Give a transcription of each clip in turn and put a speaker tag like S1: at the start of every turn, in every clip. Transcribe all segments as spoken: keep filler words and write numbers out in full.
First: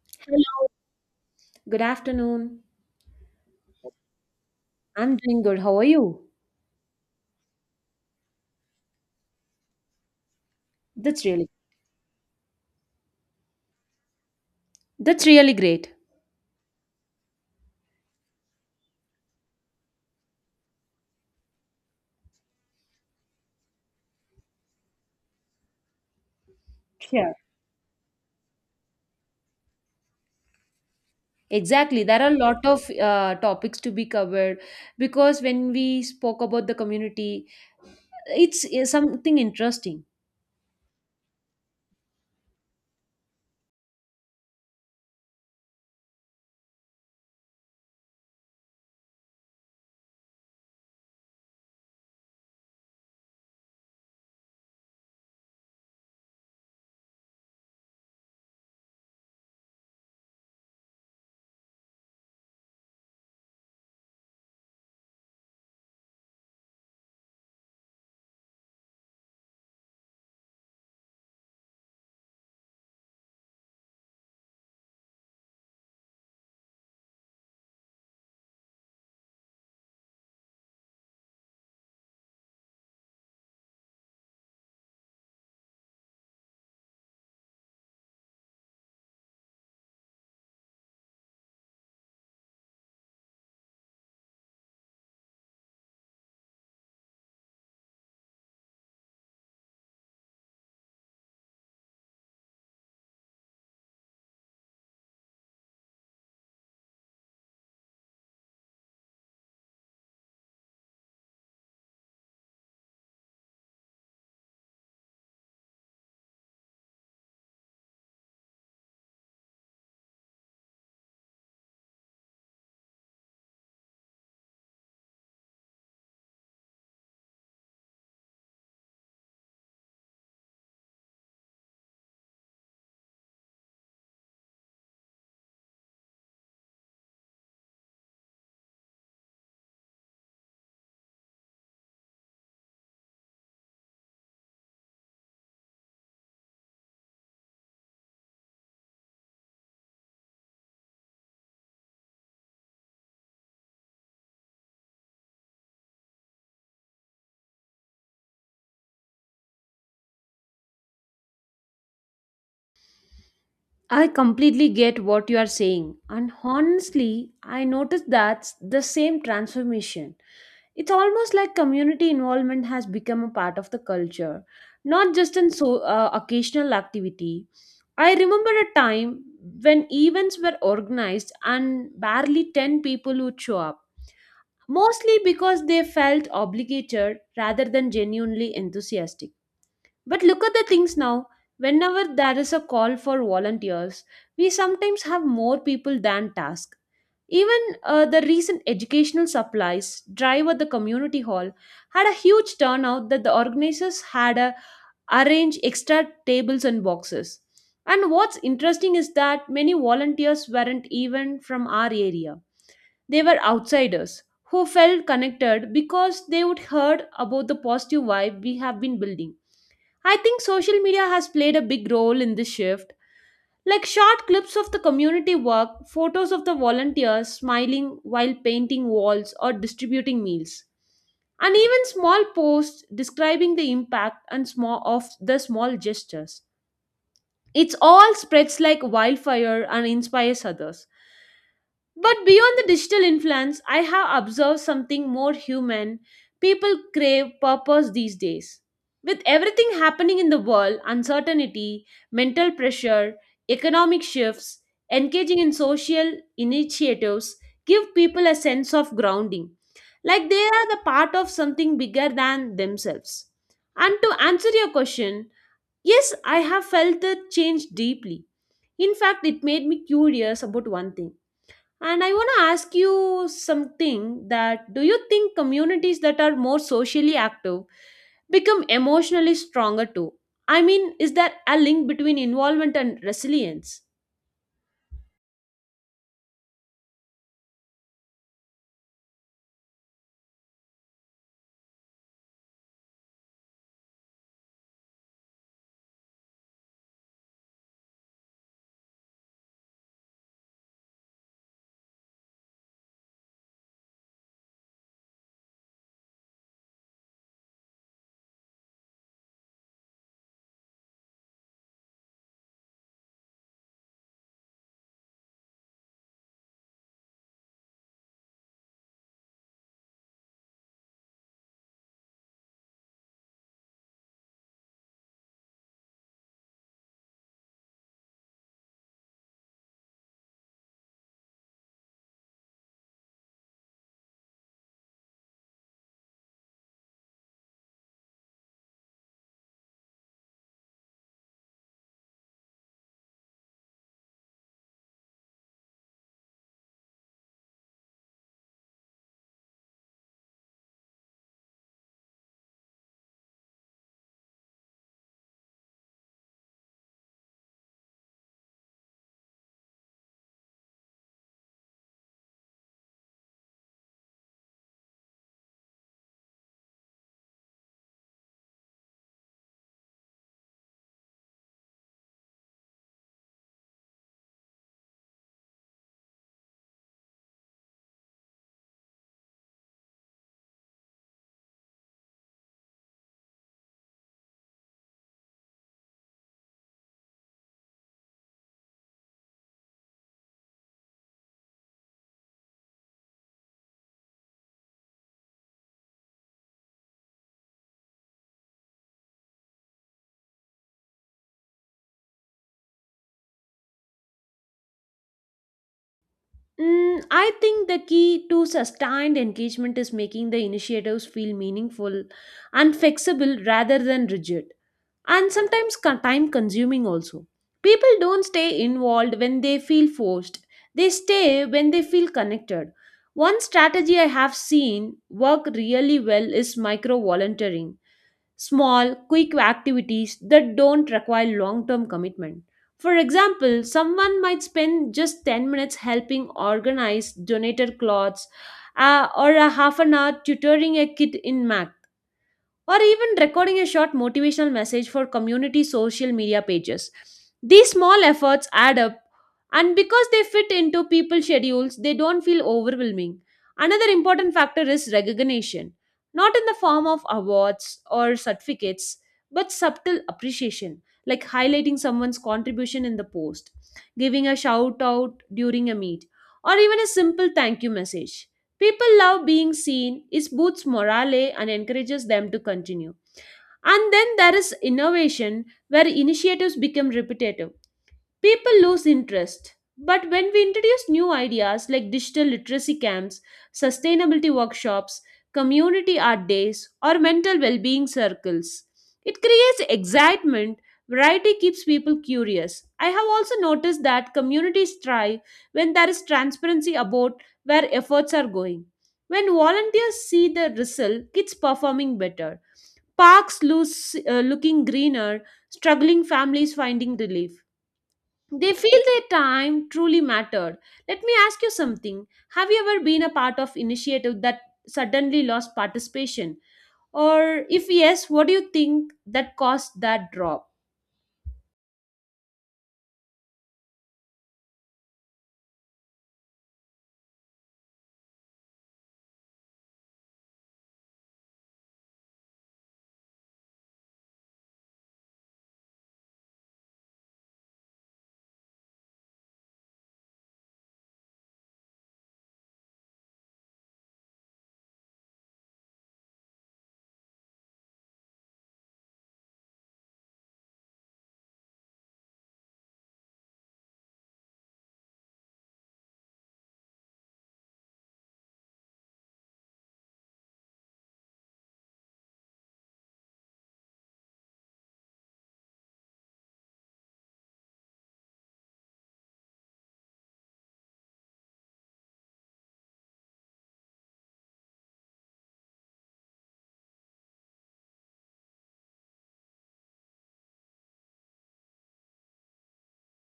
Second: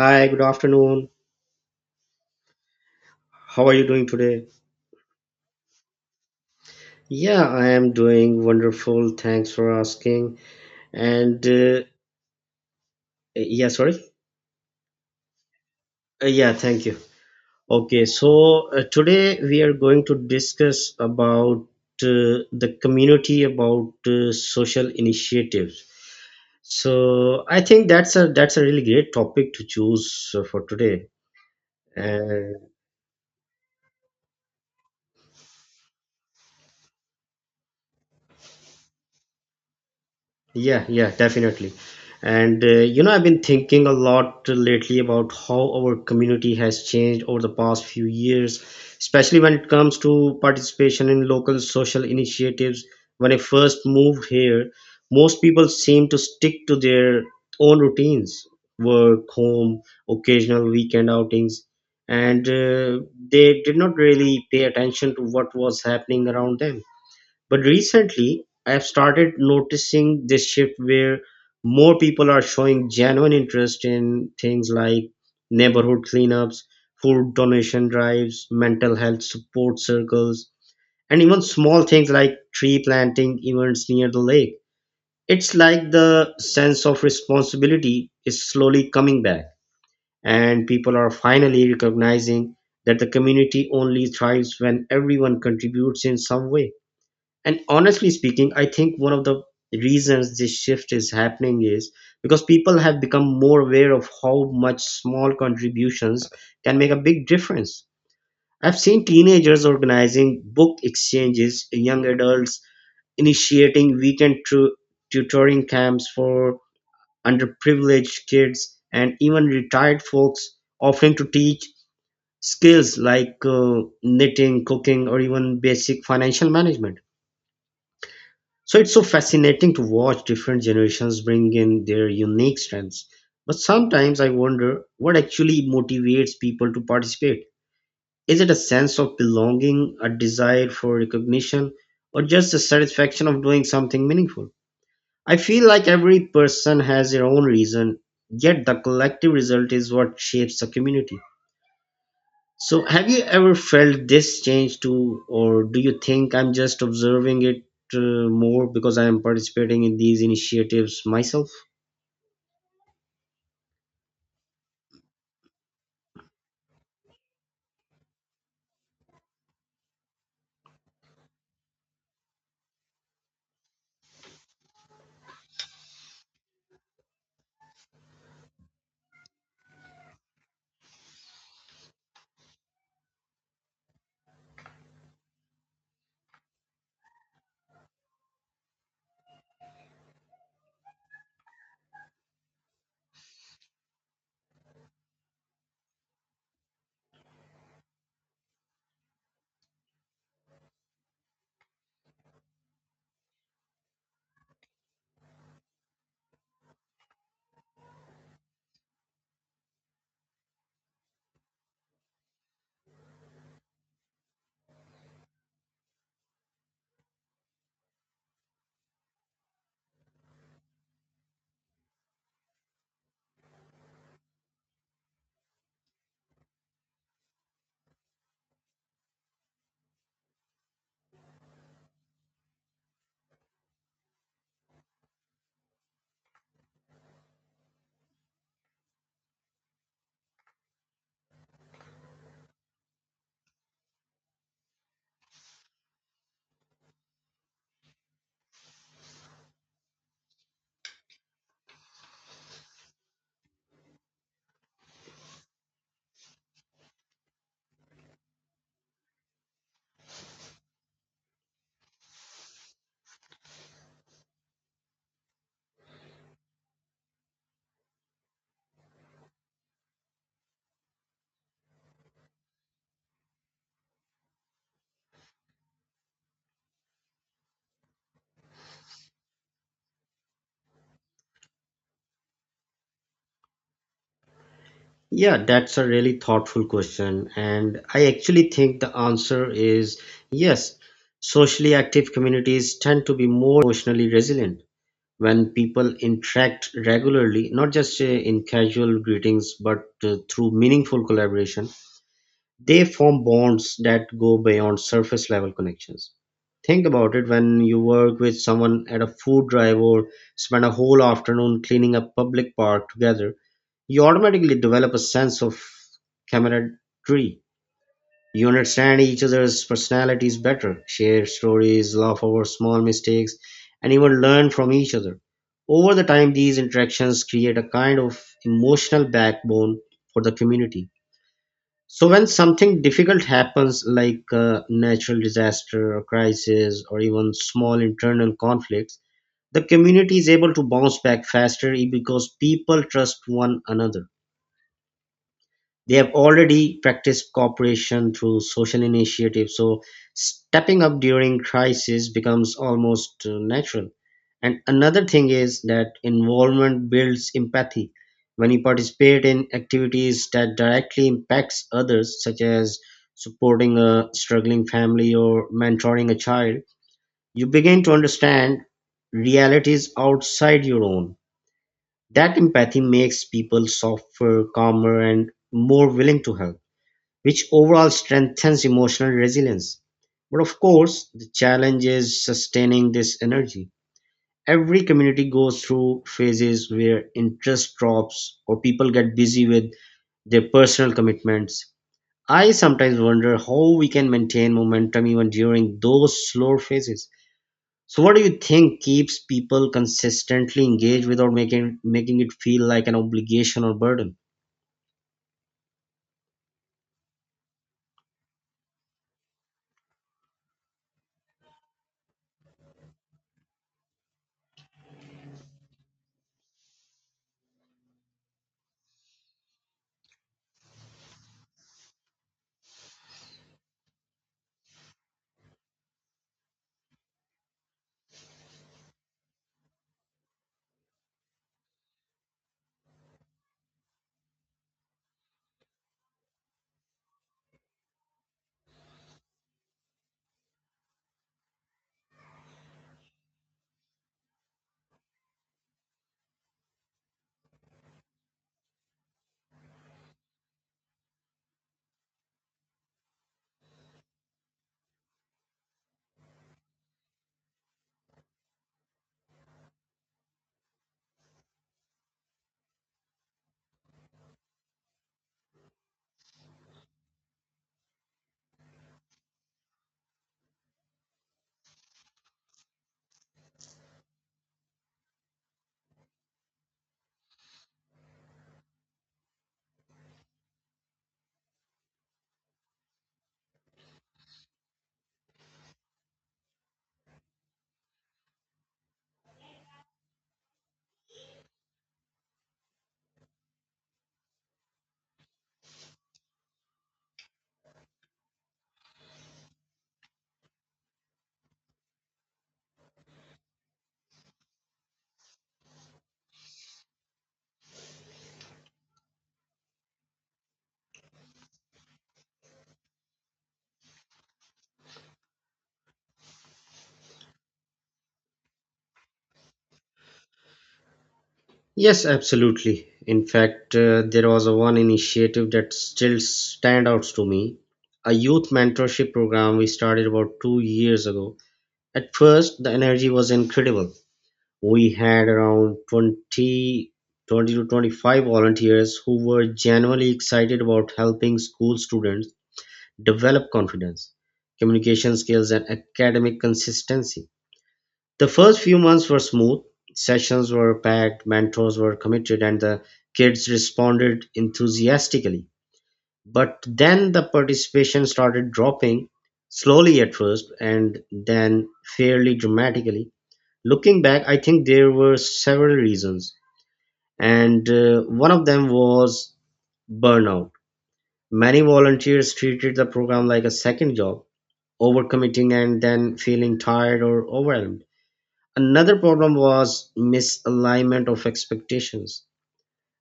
S1: Hi, good
S2: Hello.
S1: afternoon.
S2: Good afternoon.
S1: How are you doing today?
S2: I'm doing good. How are you?
S1: Yeah, I am doing wonderful. Thanks for asking.
S2: That's
S1: And
S2: really
S1: uh, yeah, sorry.
S2: that's really great.
S1: Uh, yeah, thank you. Okay, so uh, today we are going to discuss about uh, the community about uh, social initiatives.
S2: Sure.
S1: So I think that's a that's a really great topic to choose uh, for today.
S2: Exactly. There are a
S1: And
S2: lot of uh, topics to be covered because when we spoke about the community, it's, it's something interesting.
S1: Yeah, yeah, definitely. And uh, you know, I've been thinking a lot lately about how our community has changed over the past few years, especially when it comes to participation in local social initiatives. When I first moved here, most people seemed to stick to their own routines, work, home, occasional weekend outings, and uh, they did not really pay attention to what was happening around them. But recently, I've started noticing this shift where more people are showing genuine interest in things like neighborhood cleanups, food donation drives, mental health support circles, and even small things like tree planting events near the lake. It's like the sense of responsibility is slowly coming back, and people are finally recognizing that the community only thrives when everyone contributes in some way. And honestly speaking, I think one of the reasons this shift is happening is because people have become more aware of how much small contributions can make a big difference. I've seen teenagers organizing book exchanges, young adults initiating weekend tu- tutoring camps for underprivileged kids, and even retired folks offering to teach skills like uh, knitting, cooking, or even basic financial management. So it's so fascinating to watch different generations bring in their unique strengths. But sometimes I wonder what actually motivates people to participate. Is it a sense of belonging, a desire for recognition, or just the satisfaction of doing something meaningful? I feel like every person has their own reason, yet the collective result is what shapes the community. So, have you ever felt this change too, or do you think I'm just observing it uh, more because I am participating in these initiatives myself?
S2: I completely get what you are saying, and honestly, I noticed that's the same transformation. It's almost like community involvement has become a part of the culture, not just an so uh, occasional activity. I remember a time when events were organized and barely ten people would show up, mostly because they felt obligated rather than genuinely enthusiastic. But look at the things now. Whenever there is a call for volunteers, we sometimes have more people than task. Even uh, the recent educational supplies drive at the community hall had a huge turnout that the organizers had uh, arranged extra tables and boxes. And what's interesting is that many volunteers weren't even from our area. They were outsiders who felt connected because they would heard about the positive vibe we have been building. I think social media has played a big role in this shift. Like short clips of the community work, photos of the volunteers smiling while painting walls or distributing meals, and even small posts describing the impact and small of the small gestures. It all spreads like wildfire and inspires others. But beyond the digital influence, I have observed something more human. People crave purpose these days. With everything happening in the world, uncertainty, mental pressure, economic shifts, engaging in social initiatives give people a sense of grounding, like they are the part of something bigger than themselves. And to answer your question, yes, I have felt the change deeply. In fact, it made me curious about one thing, and I want to ask you something: that do you think communities that are more socially active become emotionally stronger too? I mean, is there a link between involvement and resilience?
S1: Yeah, that's a really thoughtful question, and I actually think the answer is yes. Socially active communities tend to be more emotionally resilient when people interact regularly, not just uh, in casual greetings, but uh, through meaningful collaboration. They form bonds that go beyond surface level connections. Think about it. When you work with someone at a food drive or spend a whole afternoon cleaning a public park together, you automatically develop a sense of camaraderie. You understand each other's personalities better, share stories, laugh over small mistakes, and even learn from each other. Over the time, these interactions create a kind of emotional backbone for the community, so when something difficult happens, like a natural disaster, or crisis, or even small internal conflicts, the community is able to bounce back faster because people trust one another. They have already practiced cooperation through social initiatives, so stepping up during crisis becomes almost uh, natural. And another thing is that involvement builds empathy. When you participate in activities that directly impacts others, such as supporting a struggling family or mentoring a child, you begin to understand realities outside your own. That empathy makes people softer, calmer, and more willing to help, which overall strengthens emotional resilience. But of course, the challenge is sustaining this energy. Every community goes through phases where interest drops or people get busy with their personal commitments. I sometimes wonder how we can maintain momentum even during those slower phases. So, what do you think keeps people consistently engaged without making making it feel like an obligation or burden?
S2: Mm, I think the key to sustained engagement is making the initiatives feel meaningful and flexible rather than rigid, and sometimes time consuming also. People don't stay involved when they feel forced, they stay when they feel connected. One strategy I have seen work really well is micro volunteering small, quick activities that don't require long term commitment. For example, someone might spend just ten minutes helping organize donated clothes, uh, or a half an hour tutoring a kid in math, or even recording a short motivational message for community social media pages. These small efforts add up, and because they fit into people's schedules, they don't feel overwhelming. Another important factor is recognition, not in the form of awards or certificates, but subtle appreciation, like highlighting someone's contribution in the post, giving a shout out during a meet, or even a simple thank you message. People love being seen. It boosts morale and encourages them to continue. And then there is innovation where initiatives become repetitive. People lose interest. But when we introduce new ideas like digital literacy camps, sustainability workshops, community art days, or mental well being circles, it creates excitement. Variety keeps people curious. I have also noticed that communities thrive when there is transparency about where efforts are going. When volunteers see the result, kids performing better, parks lose, uh, looking greener, struggling families finding relief. They feel their time truly mattered. Let me ask you something. Have you ever been a part of initiative that suddenly lost participation? Or if yes, what do you think that caused that drop?
S1: Yes, absolutely. In fact, uh, there was a one initiative that still stand out to me. A youth mentorship program we started about two years ago. At first, the energy was incredible. We had around twenty, twenty to twenty-five volunteers who were genuinely excited about helping school students develop confidence, communication skills, and academic consistency. The first few months were smooth. Sessions were packed, mentors were committed, and the kids responded enthusiastically. But then the participation started dropping, slowly at first, and then fairly dramatically. Looking back, I think there were several reasons, and uh, one of them was burnout. Many volunteers treated the program like a second job, overcommitting and then feeling tired or overwhelmed. Another problem was misalignment of expectations.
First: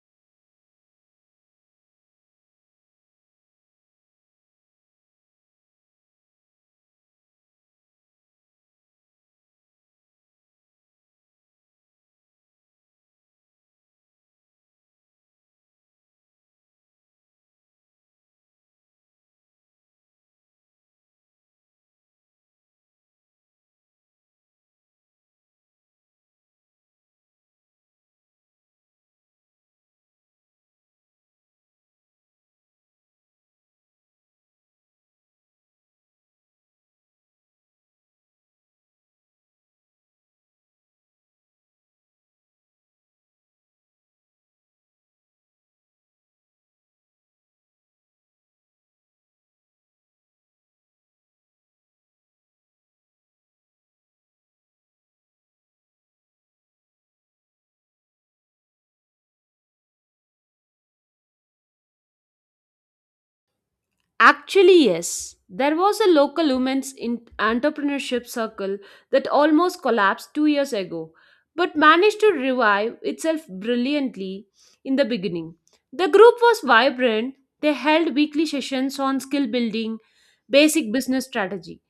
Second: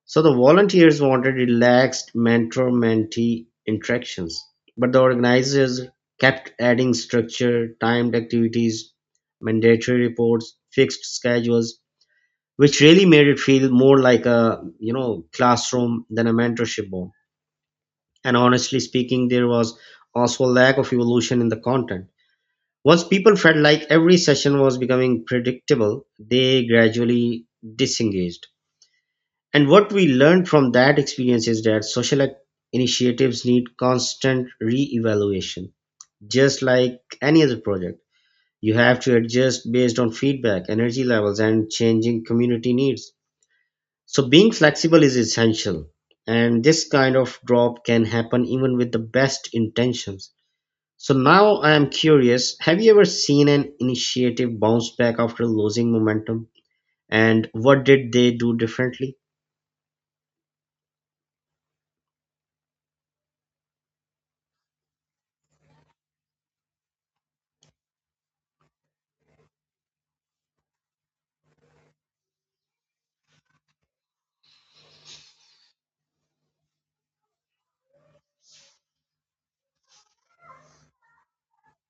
S1: So the volunteers wanted relaxed mentor mentee interactions, but the organizers kept adding structure, timed activities, mandatory reports, fixed schedules, which really made it feel more like a you know classroom than a mentorship board. And honestly speaking, there was also a lack of evolution in the content. Once people felt like every session was becoming predictable, they gradually disengaged. And what we learned from that experience is that social ac- initiatives need constant re-evaluation, just like any other project. You have to adjust based on feedback, energy levels, and changing community needs. So being flexible is essential, and this kind of drop can happen even with the best intentions. So now I am curious, have you ever seen an initiative bounce back after losing momentum? And what did they do differently?
S2: Actually, yes. There was a local women's in- entrepreneurship circle that almost collapsed two years ago, but managed to revive itself brilliantly in the beginning. The group was vibrant. They held weekly sessions on skill building, basic business strategy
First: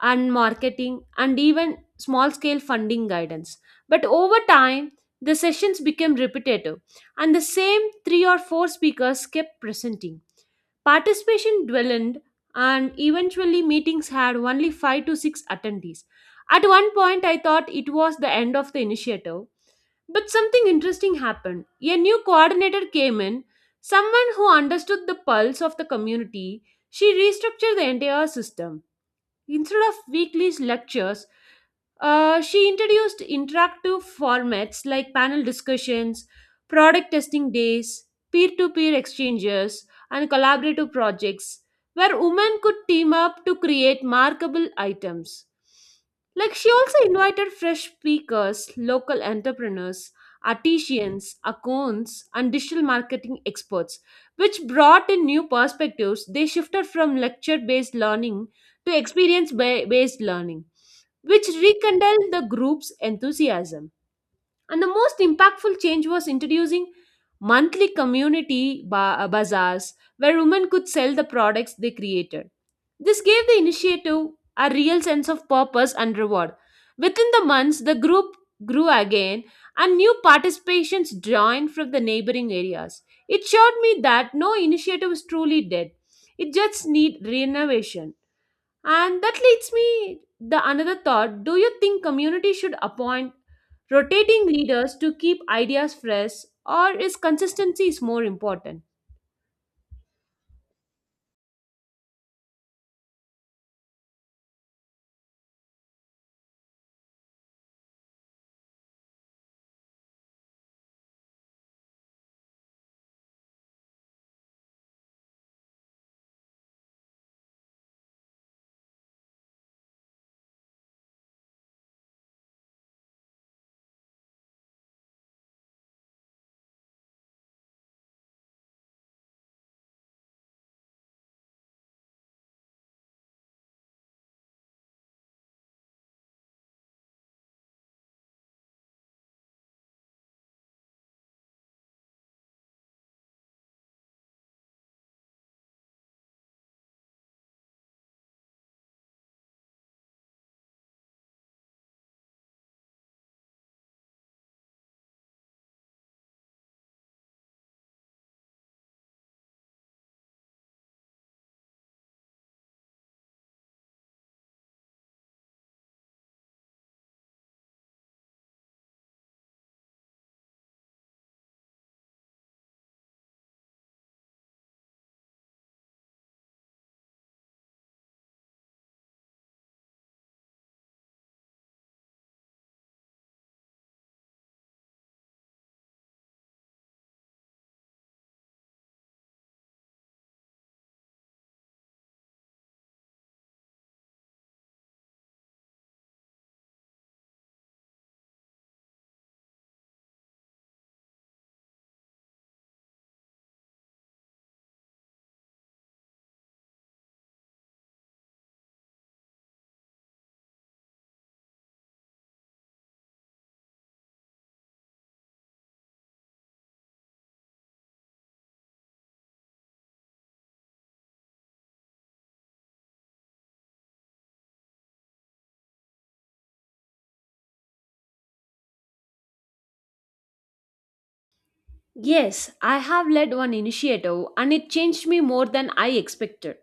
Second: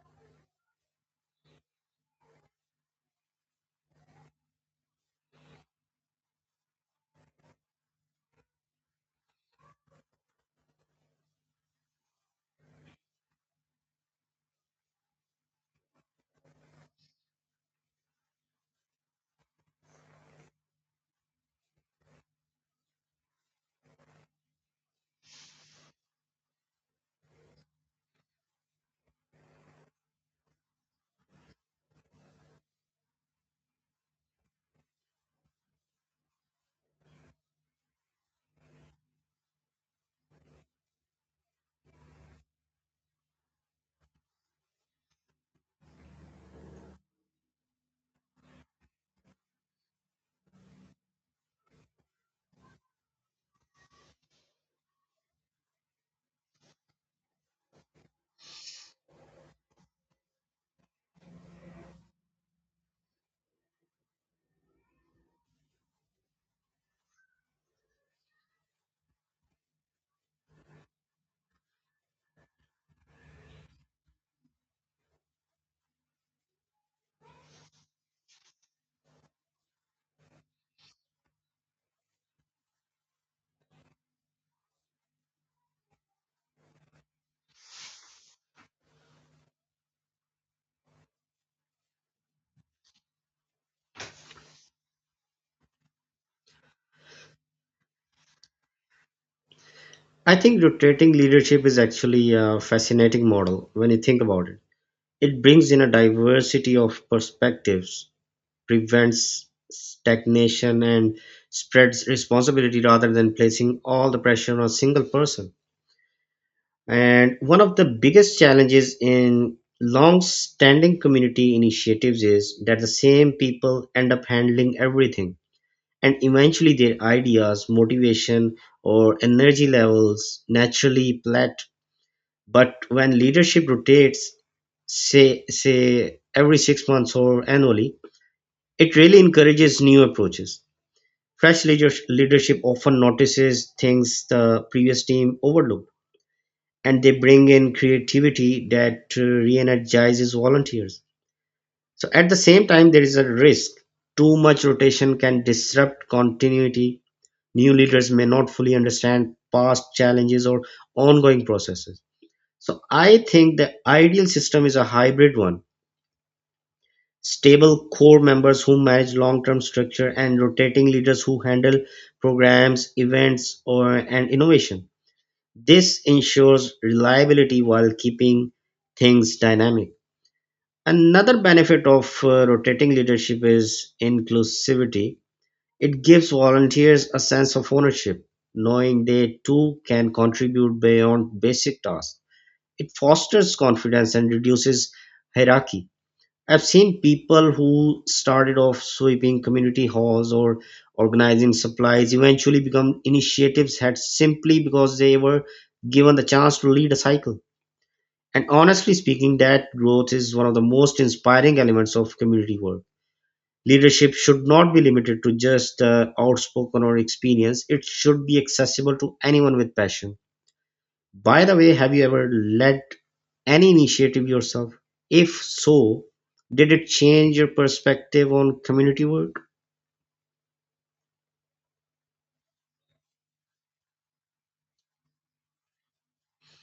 S2: and marketing and even small scale funding guidance. But over time, the sessions became repetitive and the same three or four speakers kept presenting. Participation dwindled and eventually meetings had only five to six attendees. At one point, I thought it was the end of the initiative. But something interesting happened. A new coordinator came in, someone who understood the pulse of the community. She restructured the entire system. Instead of weekly lectures, uh, she introduced interactive formats like panel discussions, product testing days, peer to peer exchanges, and collaborative projects where women could team up to create markable items. Like, she also invited fresh speakers, local entrepreneurs, artisans, accounts, and digital marketing experts, which brought in new perspectives. They shifted from lecture based learning to experience ba- based learning, which rekindled the group's enthusiasm. And the most impactful change was introducing monthly community ba- uh, bazaars where women could sell the products they created. This gave the initiative a real sense of purpose and reward. Within the months, the group grew again and new participations joined from the neighboring areas. It showed me that no initiative is truly dead. It just needs renovation. And that leads me the another thought. Do you think community should appoint rotating leaders to keep ideas fresh, or is consistency is more important?
S1: I think rotating leadership is actually a fascinating model when you think about it. It brings in a diversity of perspectives, prevents stagnation, and spreads responsibility rather than placing all the pressure on a single person. And one of the biggest challenges in long standing community initiatives is that the same people end up handling everything. And eventually, their ideas, motivation, or energy levels naturally plat. But when leadership rotates, say, say every six months or annually, it really encourages new approaches. Fresh leader- leadership often notices things the previous team overlooked, and they bring in creativity that uh, re-energizes volunteers. So at the same time, there is a risk. Too much rotation can disrupt continuity. New leaders may not fully understand past challenges or ongoing processes, so I think the ideal system is a hybrid one: stable core members who manage long-term structure, and rotating leaders who handle programs, events, or and innovation. This ensures reliability while keeping things dynamic. Another benefit of uh, rotating leadership is inclusivity. It gives volunteers a sense of ownership, knowing they too can contribute beyond basic tasks. It fosters confidence and reduces hierarchy. I've seen people who started off sweeping community halls or organizing supplies eventually become initiatives had simply because they were given the chance to lead a cycle. And honestly speaking, that growth is one of the most inspiring elements of community work. Leadership should not be limited to just the outspoken or experience. It should be accessible to anyone with passion. By the way, have you ever led any initiative yourself? If so, did it change your perspective on community work?
S2: Yes, I have led one initiative and it changed me more than I expected.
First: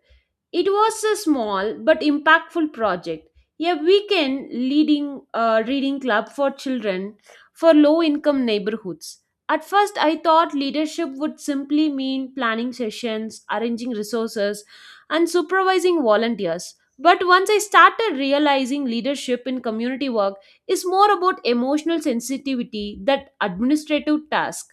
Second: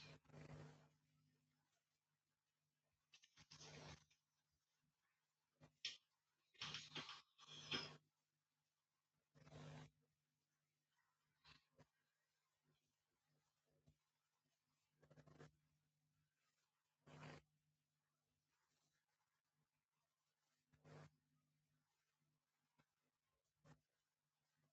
S2: It was a small but impactful project, a weekend leading uh, reading club for children for low income neighborhoods. At first, I thought leadership would simply mean planning sessions, arranging resources, and supervising volunteers. But once I started realizing leadership in community work is more about emotional sensitivity than administrative tasks,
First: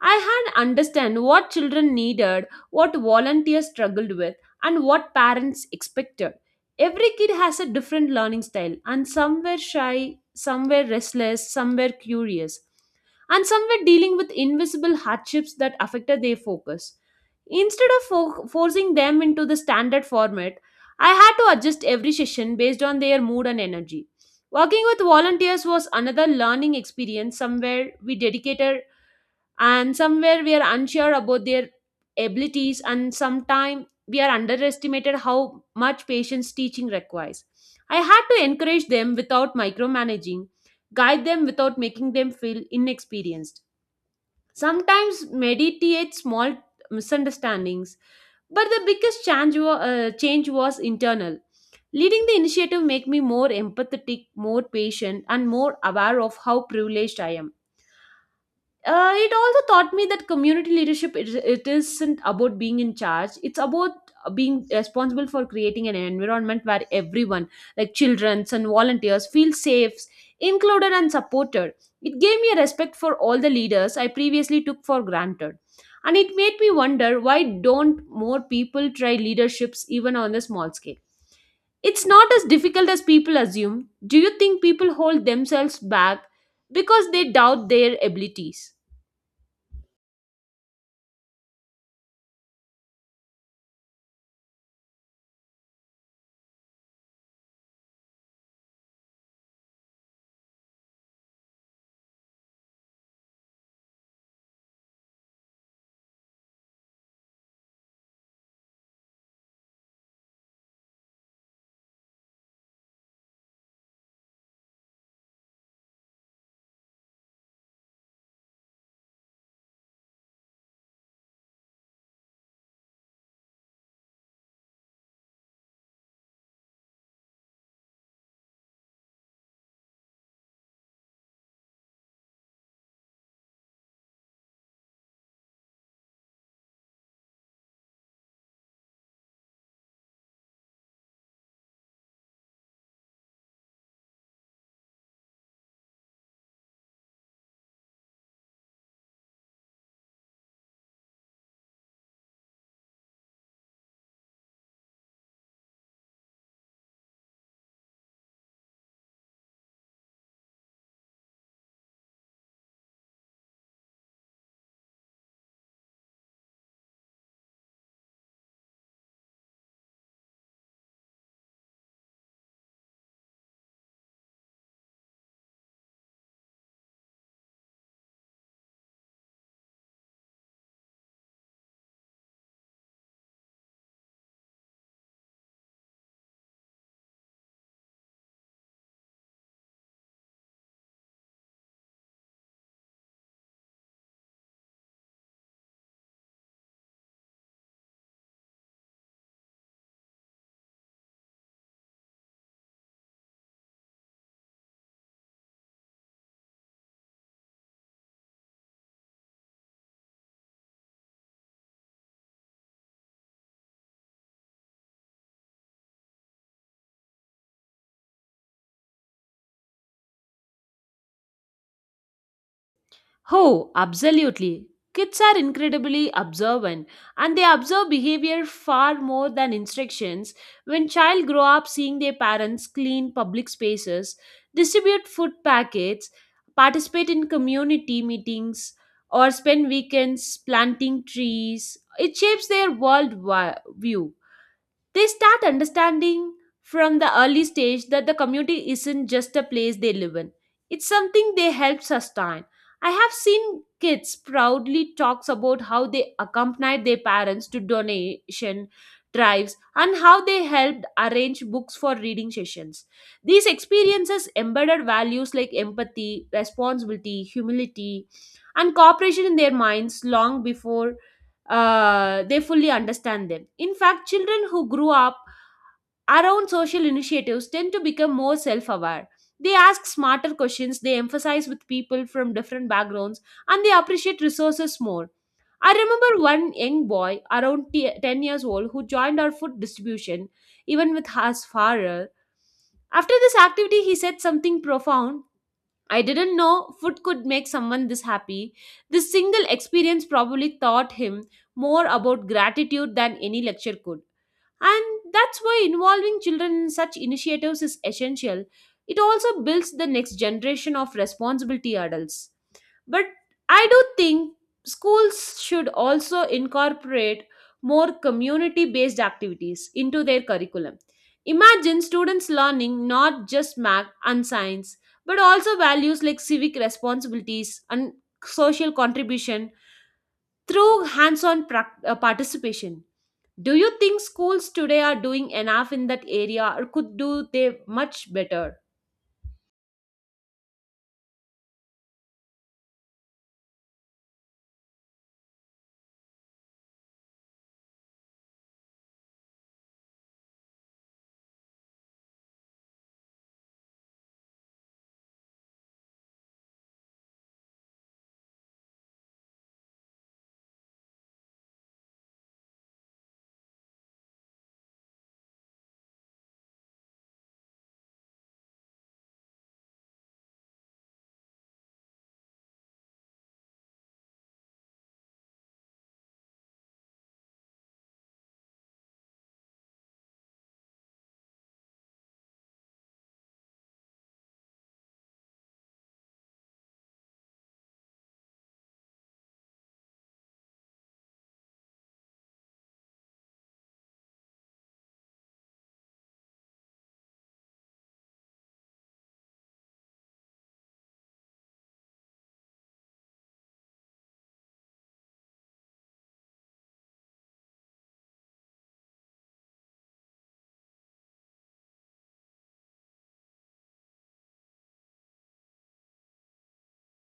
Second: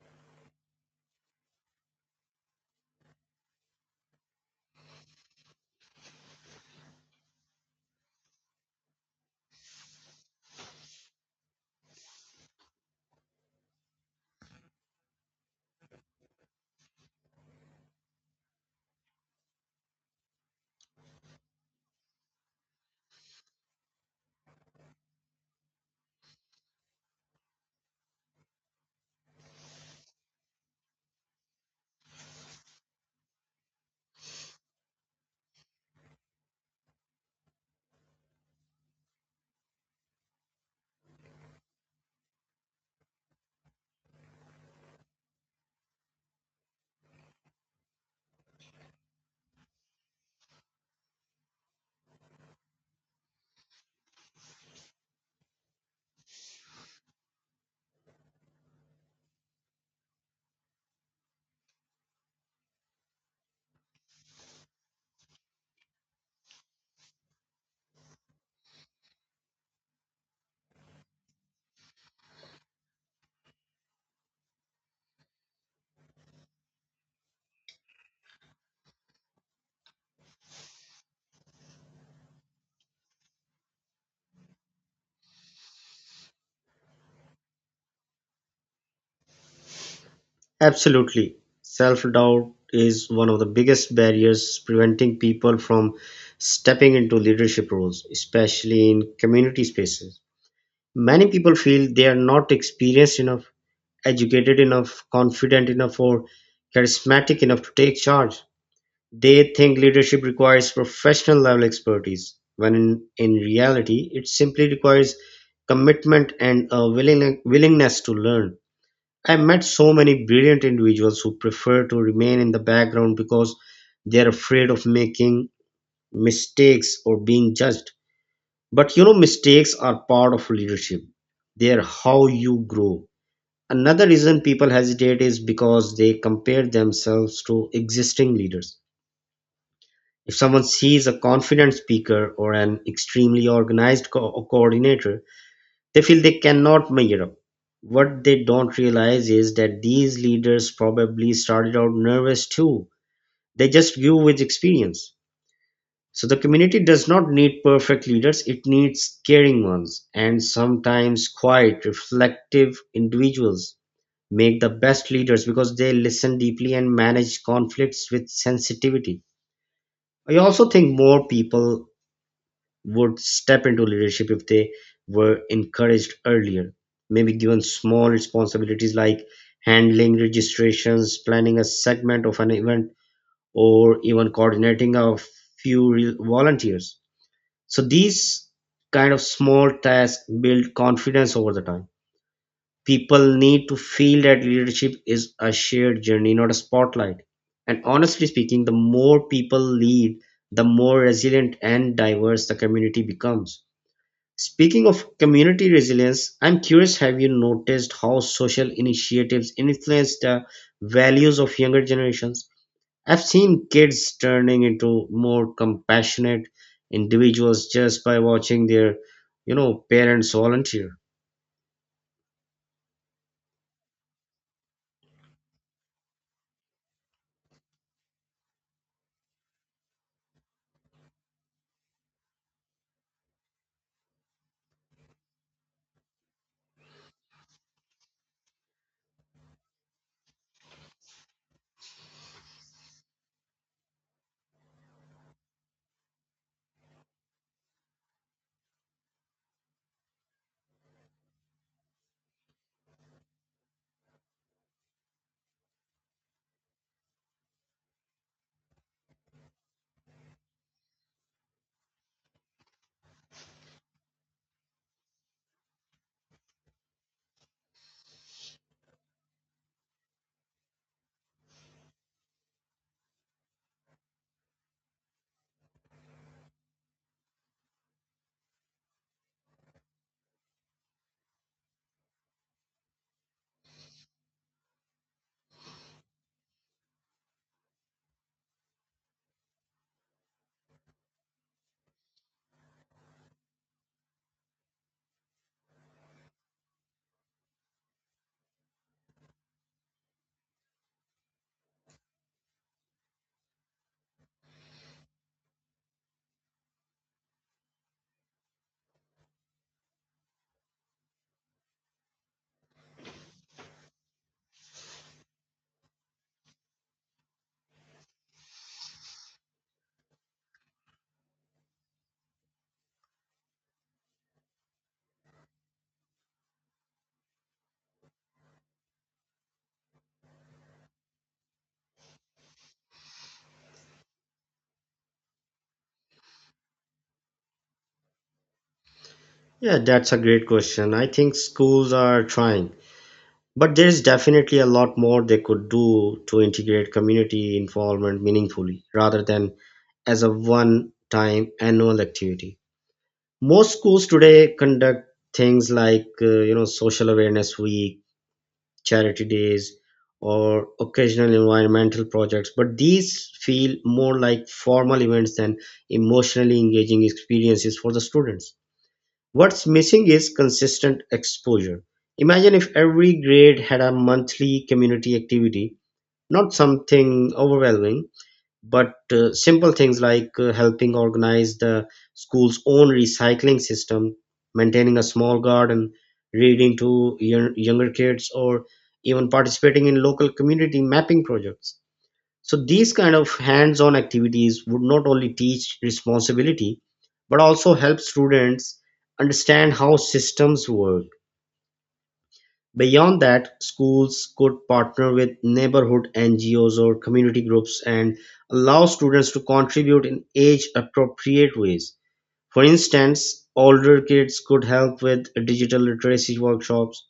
S2: I had understand what children needed, what volunteers struggled with, and what parents expected. Every kid has a different learning style, and some were shy, some were restless, some were curious, and some were dealing with invisible hardships that affected their focus. Instead of fo- forcing them into the standard format, I had to adjust every session based on their mood and energy. Working with volunteers was another learning experience. Somewhere we dedicated and somewhere we are unsure about their abilities, and sometimes we are underestimated how much patience teaching requires. I had to encourage them without micromanaging, guide them without making them feel inexperienced, sometimes mediate small misunderstandings. But the biggest change, wa- uh, change was internal. Leading the initiative made me more empathetic, more patient, and more aware of how privileged I am. Uh, it also taught me that community leadership, it, it isn't about being in charge. It's about being responsible for creating an environment where everyone, like children and volunteers, feel safe, included, and supported. It gave me a respect for all the leaders I previously took for granted. And it made me wonder, why don't more people try leaderships even on a small scale? It's not as difficult as people assume. Do you think people hold themselves back because they doubt their abilities?
S1: Absolutely. Self doubt is one of the biggest barriers preventing people from stepping into leadership roles, especially in community spaces. Many people feel they are not experienced enough, educated enough, confident enough, or charismatic enough to take charge. They think leadership requires professional-level expertise, when in, in reality it simply requires commitment and a willing, willingness to learn. I met so many brilliant individuals who prefer to remain in the background because they're afraid of making mistakes or being judged. But you know, mistakes are part of leadership. They're how you grow. Another reason people hesitate is because they compare themselves to existing leaders. If someone sees a confident speaker or an extremely organized co- coordinator, they feel they cannot measure up. What they don't realize is that these leaders probably started out nervous too. They just grew with experience. So the community does not need perfect leaders, it needs caring ones. And sometimes quiet, reflective individuals make the best leaders because they listen deeply and manage conflicts with sensitivity. I also think more people would step into leadership if they were encouraged earlier, maybe given small responsibilities like handling registrations, planning a segment of an event, or even coordinating a few re- volunteers. So these kind of small tasks build confidence over the time. People need to feel that leadership is a shared journey, not a spotlight. And honestly speaking, the more people lead, the more resilient and diverse the community becomes. Speaking of community resilience, I'm curious, have you noticed how social initiatives influence the values of younger generations? I've seen kids turning into more compassionate individuals just by watching their, you know, parents volunteer.
S2: Oh, absolutely. Kids are incredibly observant and they observe behavior far more than instructions. When child grow up seeing their parents clean public spaces, distribute food packets, participate in community meetings, or spend weekends planting trees, it shapes their world wi- view. They start understanding from the early stage that the community isn't just a place they live in. It's something they help sustain. I have seen kids proudly talks about how they accompanied their parents to donation drives and how they helped arrange books for reading sessions. These experiences embedded values like empathy, responsibility, humility, and cooperation in their minds long before uh, they fully understand them. In fact, children who grew up around social initiatives tend to become more self aware. They ask smarter questions, they emphasize with people from different backgrounds, and they appreciate resources more. I remember one young boy around t- ten years old who joined our food distribution, even with his father. After this activity, he said something profound: I didn't know food could make someone this happy. This single experience probably taught him more about gratitude than any lecture could. And that's why involving children in such initiatives is essential. It also builds the next generation of responsibility adults. But I do think schools should also incorporate more community based activities into their curriculum. Imagine students learning not just math and science, but also values like civic responsibilities and social contribution through hands on participation. Do you think schools today are doing enough in that area, or could do they much better?
S1: Yeah, that's a great question. I think schools are trying, but there is definitely a lot more they could do to integrate community involvement meaningfully rather than as a one time annual activity. Most schools today conduct things like uh, you know social awareness week, charity days, or occasional environmental projects, but these feel more like formal events than emotionally engaging experiences for the students. What's missing is consistent exposure. Imagine if every grade had a monthly community activity, not something overwhelming but uh, simple things like uh, helping organize the school's own recycling system, maintaining a small garden, reading to young, younger kids, or even participating in local community mapping projects. So these kind of hands-on activities would not only teach responsibility but also help students understand how systems work. Beyond that, schools could partner with neighborhood N G Os or community groups and allow students to contribute in age appropriate ways. For instance, older kids could help with digital literacy workshops,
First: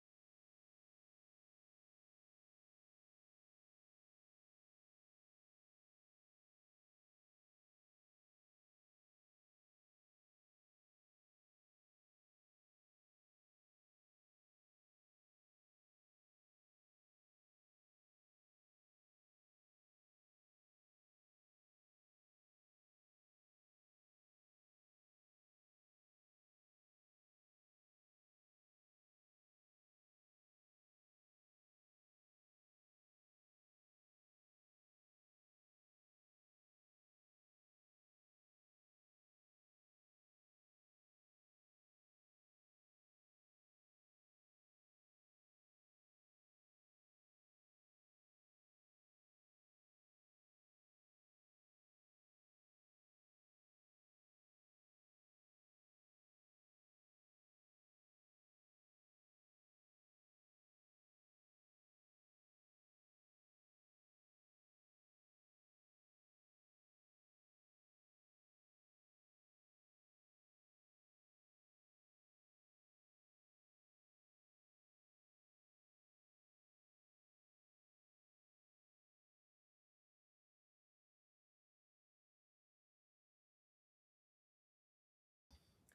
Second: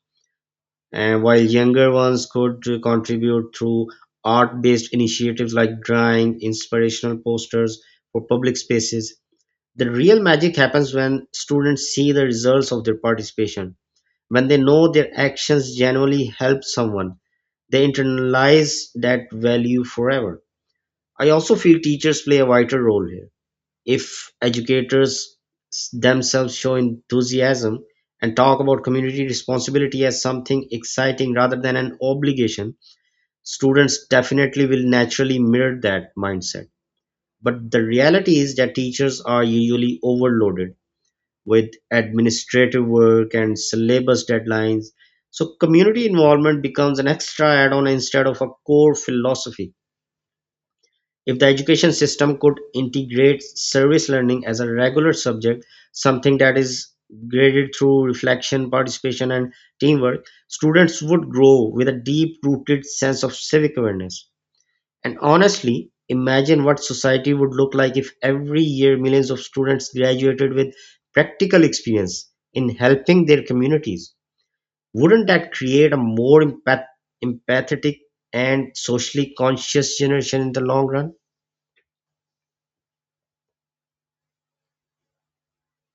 S1: and while younger ones could uh, contribute through art based initiatives like drawing inspirational posters for public spaces. The real magic happens when students see the results of their participation. When they know their actions genuinely help someone, they internalize that value forever. I also feel teachers play a vital role here. If educators s- themselves show enthusiasm and talk about community responsibility as something exciting rather than an obligation, students definitely will naturally mirror that mindset. But the reality is that teachers are usually overloaded with administrative work and syllabus deadlines. So, community involvement becomes an extra add on instead of a core philosophy. If the education system could integrate service learning as a regular subject, something that is graded through reflection, participation, and teamwork, students would grow with a deep rooted sense of civic awareness. And honestly, imagine what society would look like if every year millions of students graduated with practical experience in helping their communities. Wouldn't that create a more empath- empathetic and socially conscious generation in the long run?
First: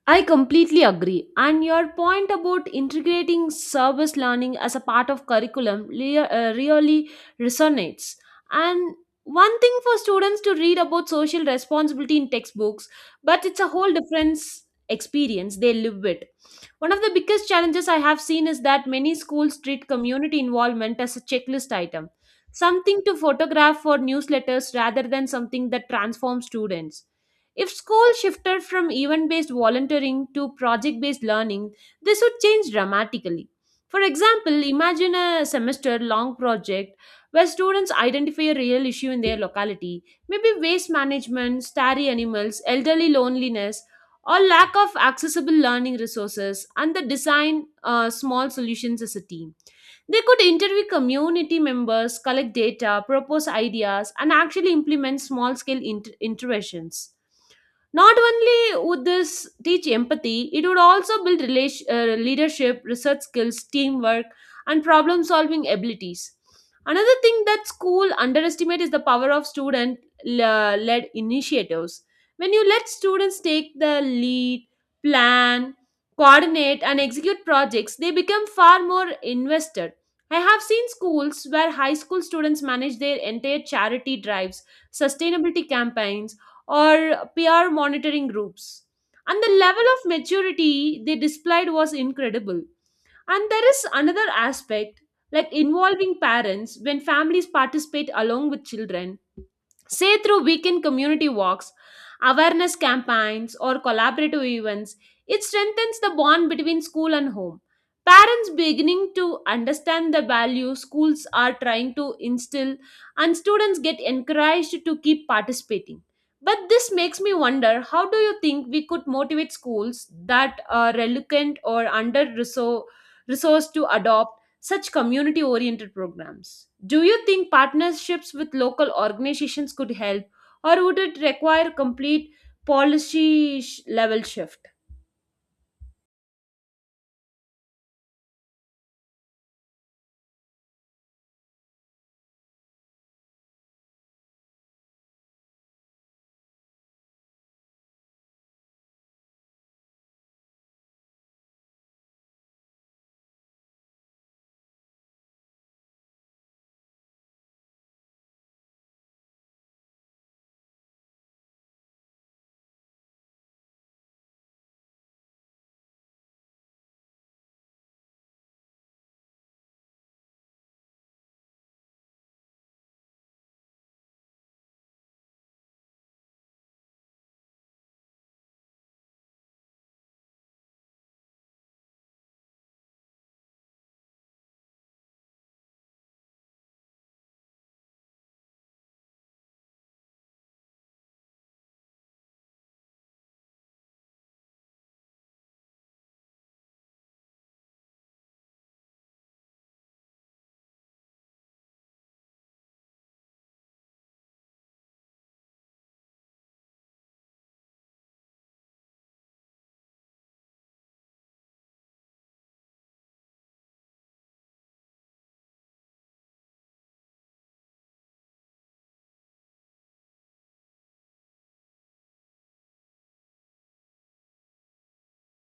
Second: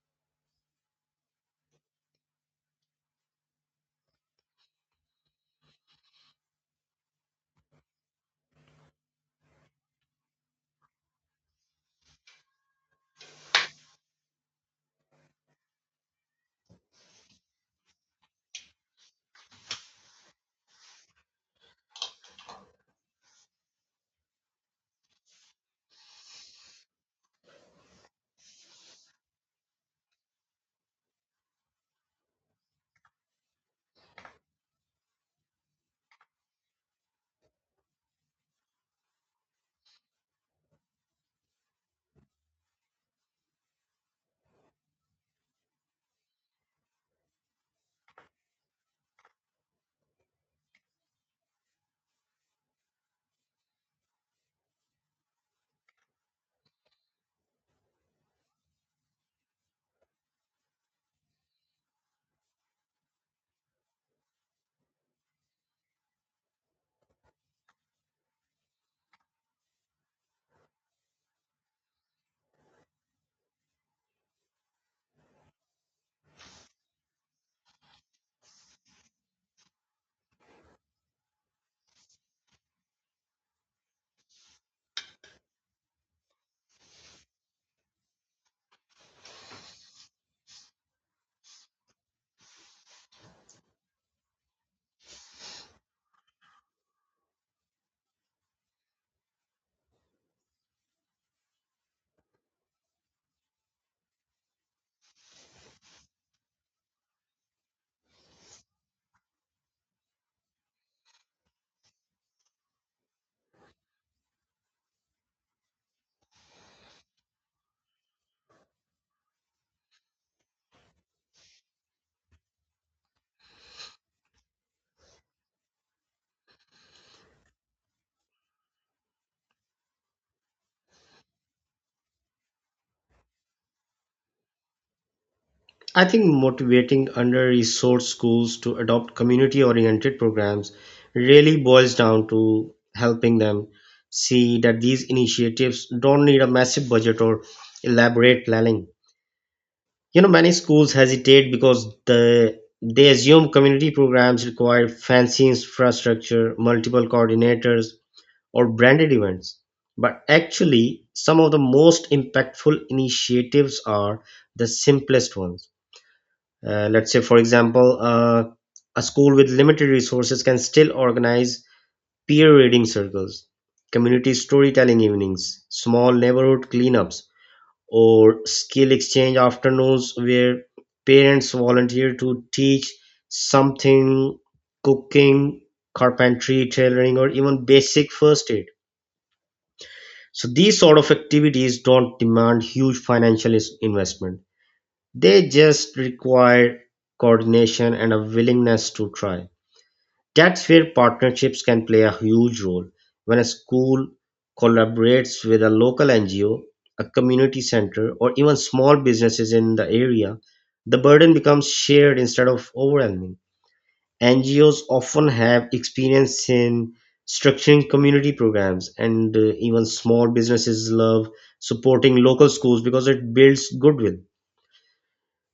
S2: I completely agree. And your point about integrating service learning as a part of curriculum lea- uh, really resonates. And one thing for students to read about social responsibility in textbooks, but it's a whole different s- experience they live with. One of the biggest challenges I have seen is that many schools treat community involvement as a checklist item, something to photograph for newsletters rather than something that transforms students. If school shifted from event based volunteering to project based learning, this would change dramatically. For example, imagine a semester long project where students identify a real issue in their locality, maybe waste management, starry animals, elderly loneliness, or lack of accessible learning resources, and they design uh, small solutions as a team. They could interview community members, collect data, propose ideas, and actually implement small scale interventions. Not only would this teach empathy, it would also build relation, uh, leadership, research skills, teamwork, and problem solving abilities. Another thing that school underestimate is the power of student le- led initiatives. When you let students take the lead, plan, coordinate, and execute projects, they become far more invested. I have seen schools where high school students manage their entire charity drives, sustainability campaigns, or peer monitoring groups. And the level of maturity they displayed was incredible. And there is another aspect, like involving parents when families participate along with children, say through weekend community walks, awareness campaigns, or collaborative events, it strengthens the bond between school and home. Parents beginning to understand the value schools are trying to instill, and students get encouraged to keep participating. But this makes me wonder, how do you think we could motivate schools that are reluctant or under resourced to adopt such community oriented programs? Do you think partnerships with local organizations could help, or would it require complete policy sh- level shift?
S1: I think motivating under resourced schools to adopt community oriented programs really boils down to helping them see that these initiatives don't need a massive budget or elaborate planning. You know, many schools hesitate because the they assume community programs require fancy infrastructure, multiple coordinators, or branded events. But actually, some of the most impactful initiatives are the simplest ones. Uh, let's say, for example, uh, a school with limited resources can still organize peer reading circles, community storytelling evenings, small neighborhood cleanups, or skill exchange afternoons where parents volunteer to teach something: cooking, carpentry, tailoring, or even basic first aid. So these sort of activities don't demand huge financial is- investment. They just require coordination and a willingness to try. That's where partnerships can play a huge role. When a school collaborates with a local N G O, a community center, or even small businesses in the area, the burden becomes shared instead of overwhelming. N G Os often have experience in structuring community programs, and uh, even small businesses love supporting local schools because it builds goodwill.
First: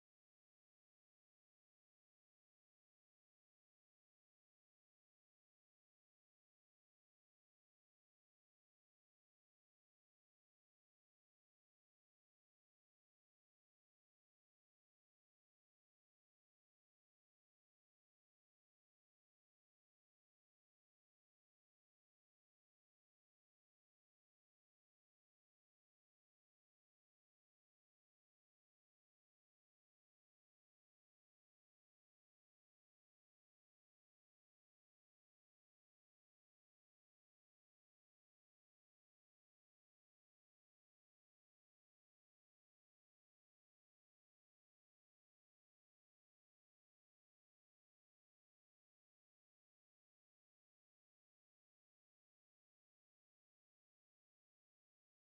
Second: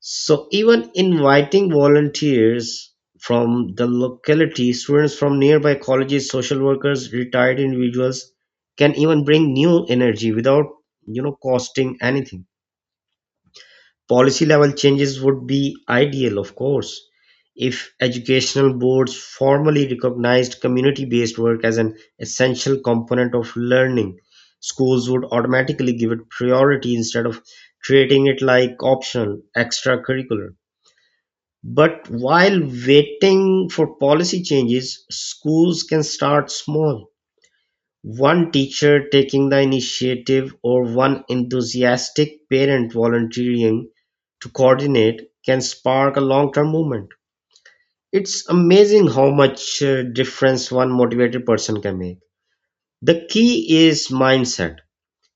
S1: So even inviting volunteers from the locality, students from nearby colleges, social workers, retired individuals, can even bring new energy without, you know, costing anything. Policy level changes would be ideal, of course. If educational boards formally recognized community-based work as an essential component of learning, schools would automatically give it priority instead of treating it like optional extracurricular. But while waiting for policy changes, schools can start small. One teacher taking the initiative or one enthusiastic parent volunteering to coordinate can spark a long term movement. It's amazing how much uh, difference one motivated person can make. The key is mindset,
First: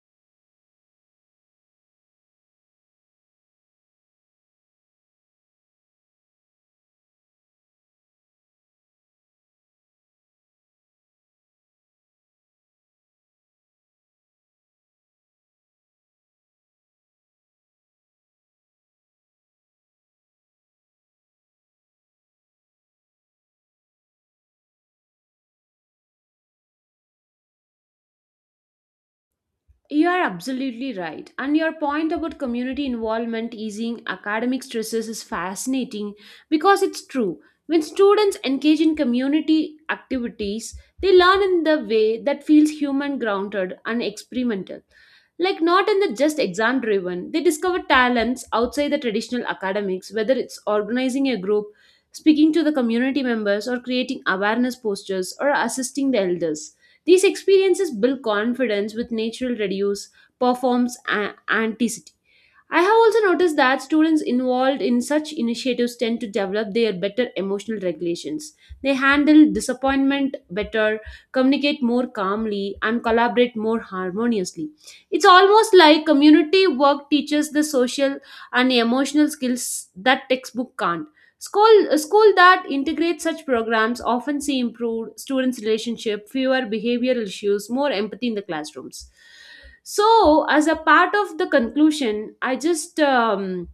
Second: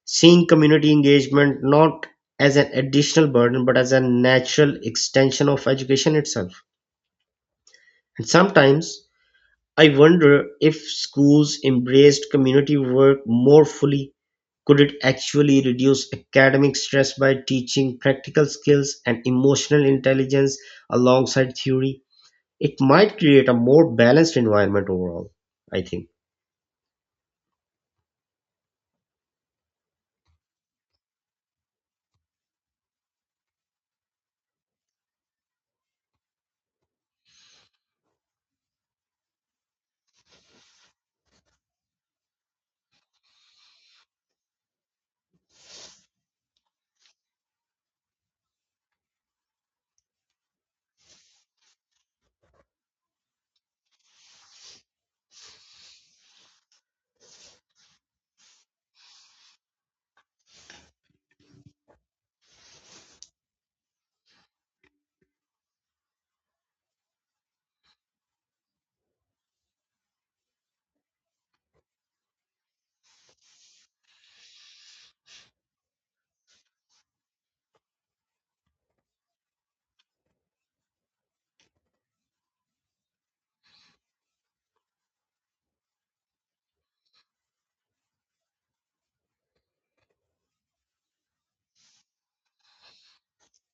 S1: seeing community engagement not as an additional burden but as a natural extension of education itself. And sometimes I wonder, if schools embraced community work more fully, could it actually reduce academic stress by teaching practical skills and emotional intelligence alongside theory? It might create a more balanced environment overall, I think.
S2: You are absolutely right. And your point about community involvement easing academic stresses is fascinating because it's true. When students engage in community activities, they learn in the way that feels human grounded and experimental. Like, not in the just exam driven, they discover talents outside the traditional academics, whether it's organizing a group, speaking to the community members, or creating awareness posters, or assisting the elders. These experiences build confidence with natural reduce, performs a- anticity. I have also noticed that students involved in such initiatives tend to develop their better emotional regulations. They handle disappointment better, communicate more calmly, and collaborate more harmoniously. It's almost like community work teaches the social and emotional skills that textbook can't. School, a school that integrates such programs often see improved students' relationship, fewer behavioral issues, more empathy in the classrooms. So, as a part of the conclusion, I just um,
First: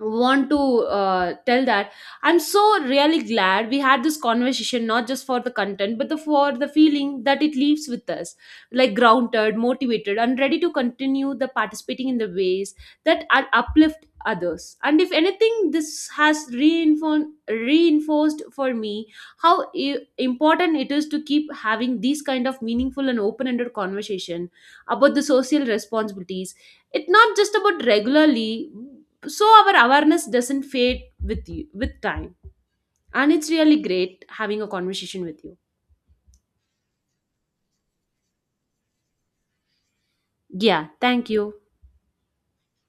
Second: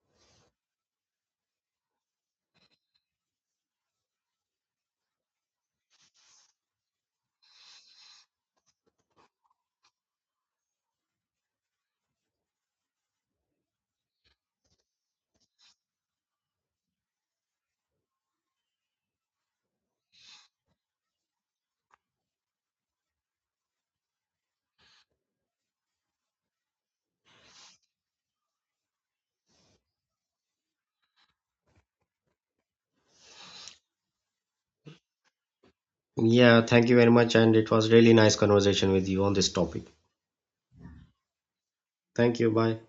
S2: want to uh, tell that I'm so really glad we had this conversation, not just for the content but the, for the feeling that it leaves with us, like grounded, motivated, and ready to continue the participating in the ways that are uplift others. And if anything, this has reinforced reinforced for me how i- important it is to keep having these kind of meaningful and open-ended conversation about the social responsibilities. It's not just about regularly so our awareness doesn't fade with you with time. And it's really great having a conversation with you.
S1: Yeah, thank you very much. And it was really nice conversation with you on this topic.
S2: Yeah, thank you.
S1: Thank you. Bye.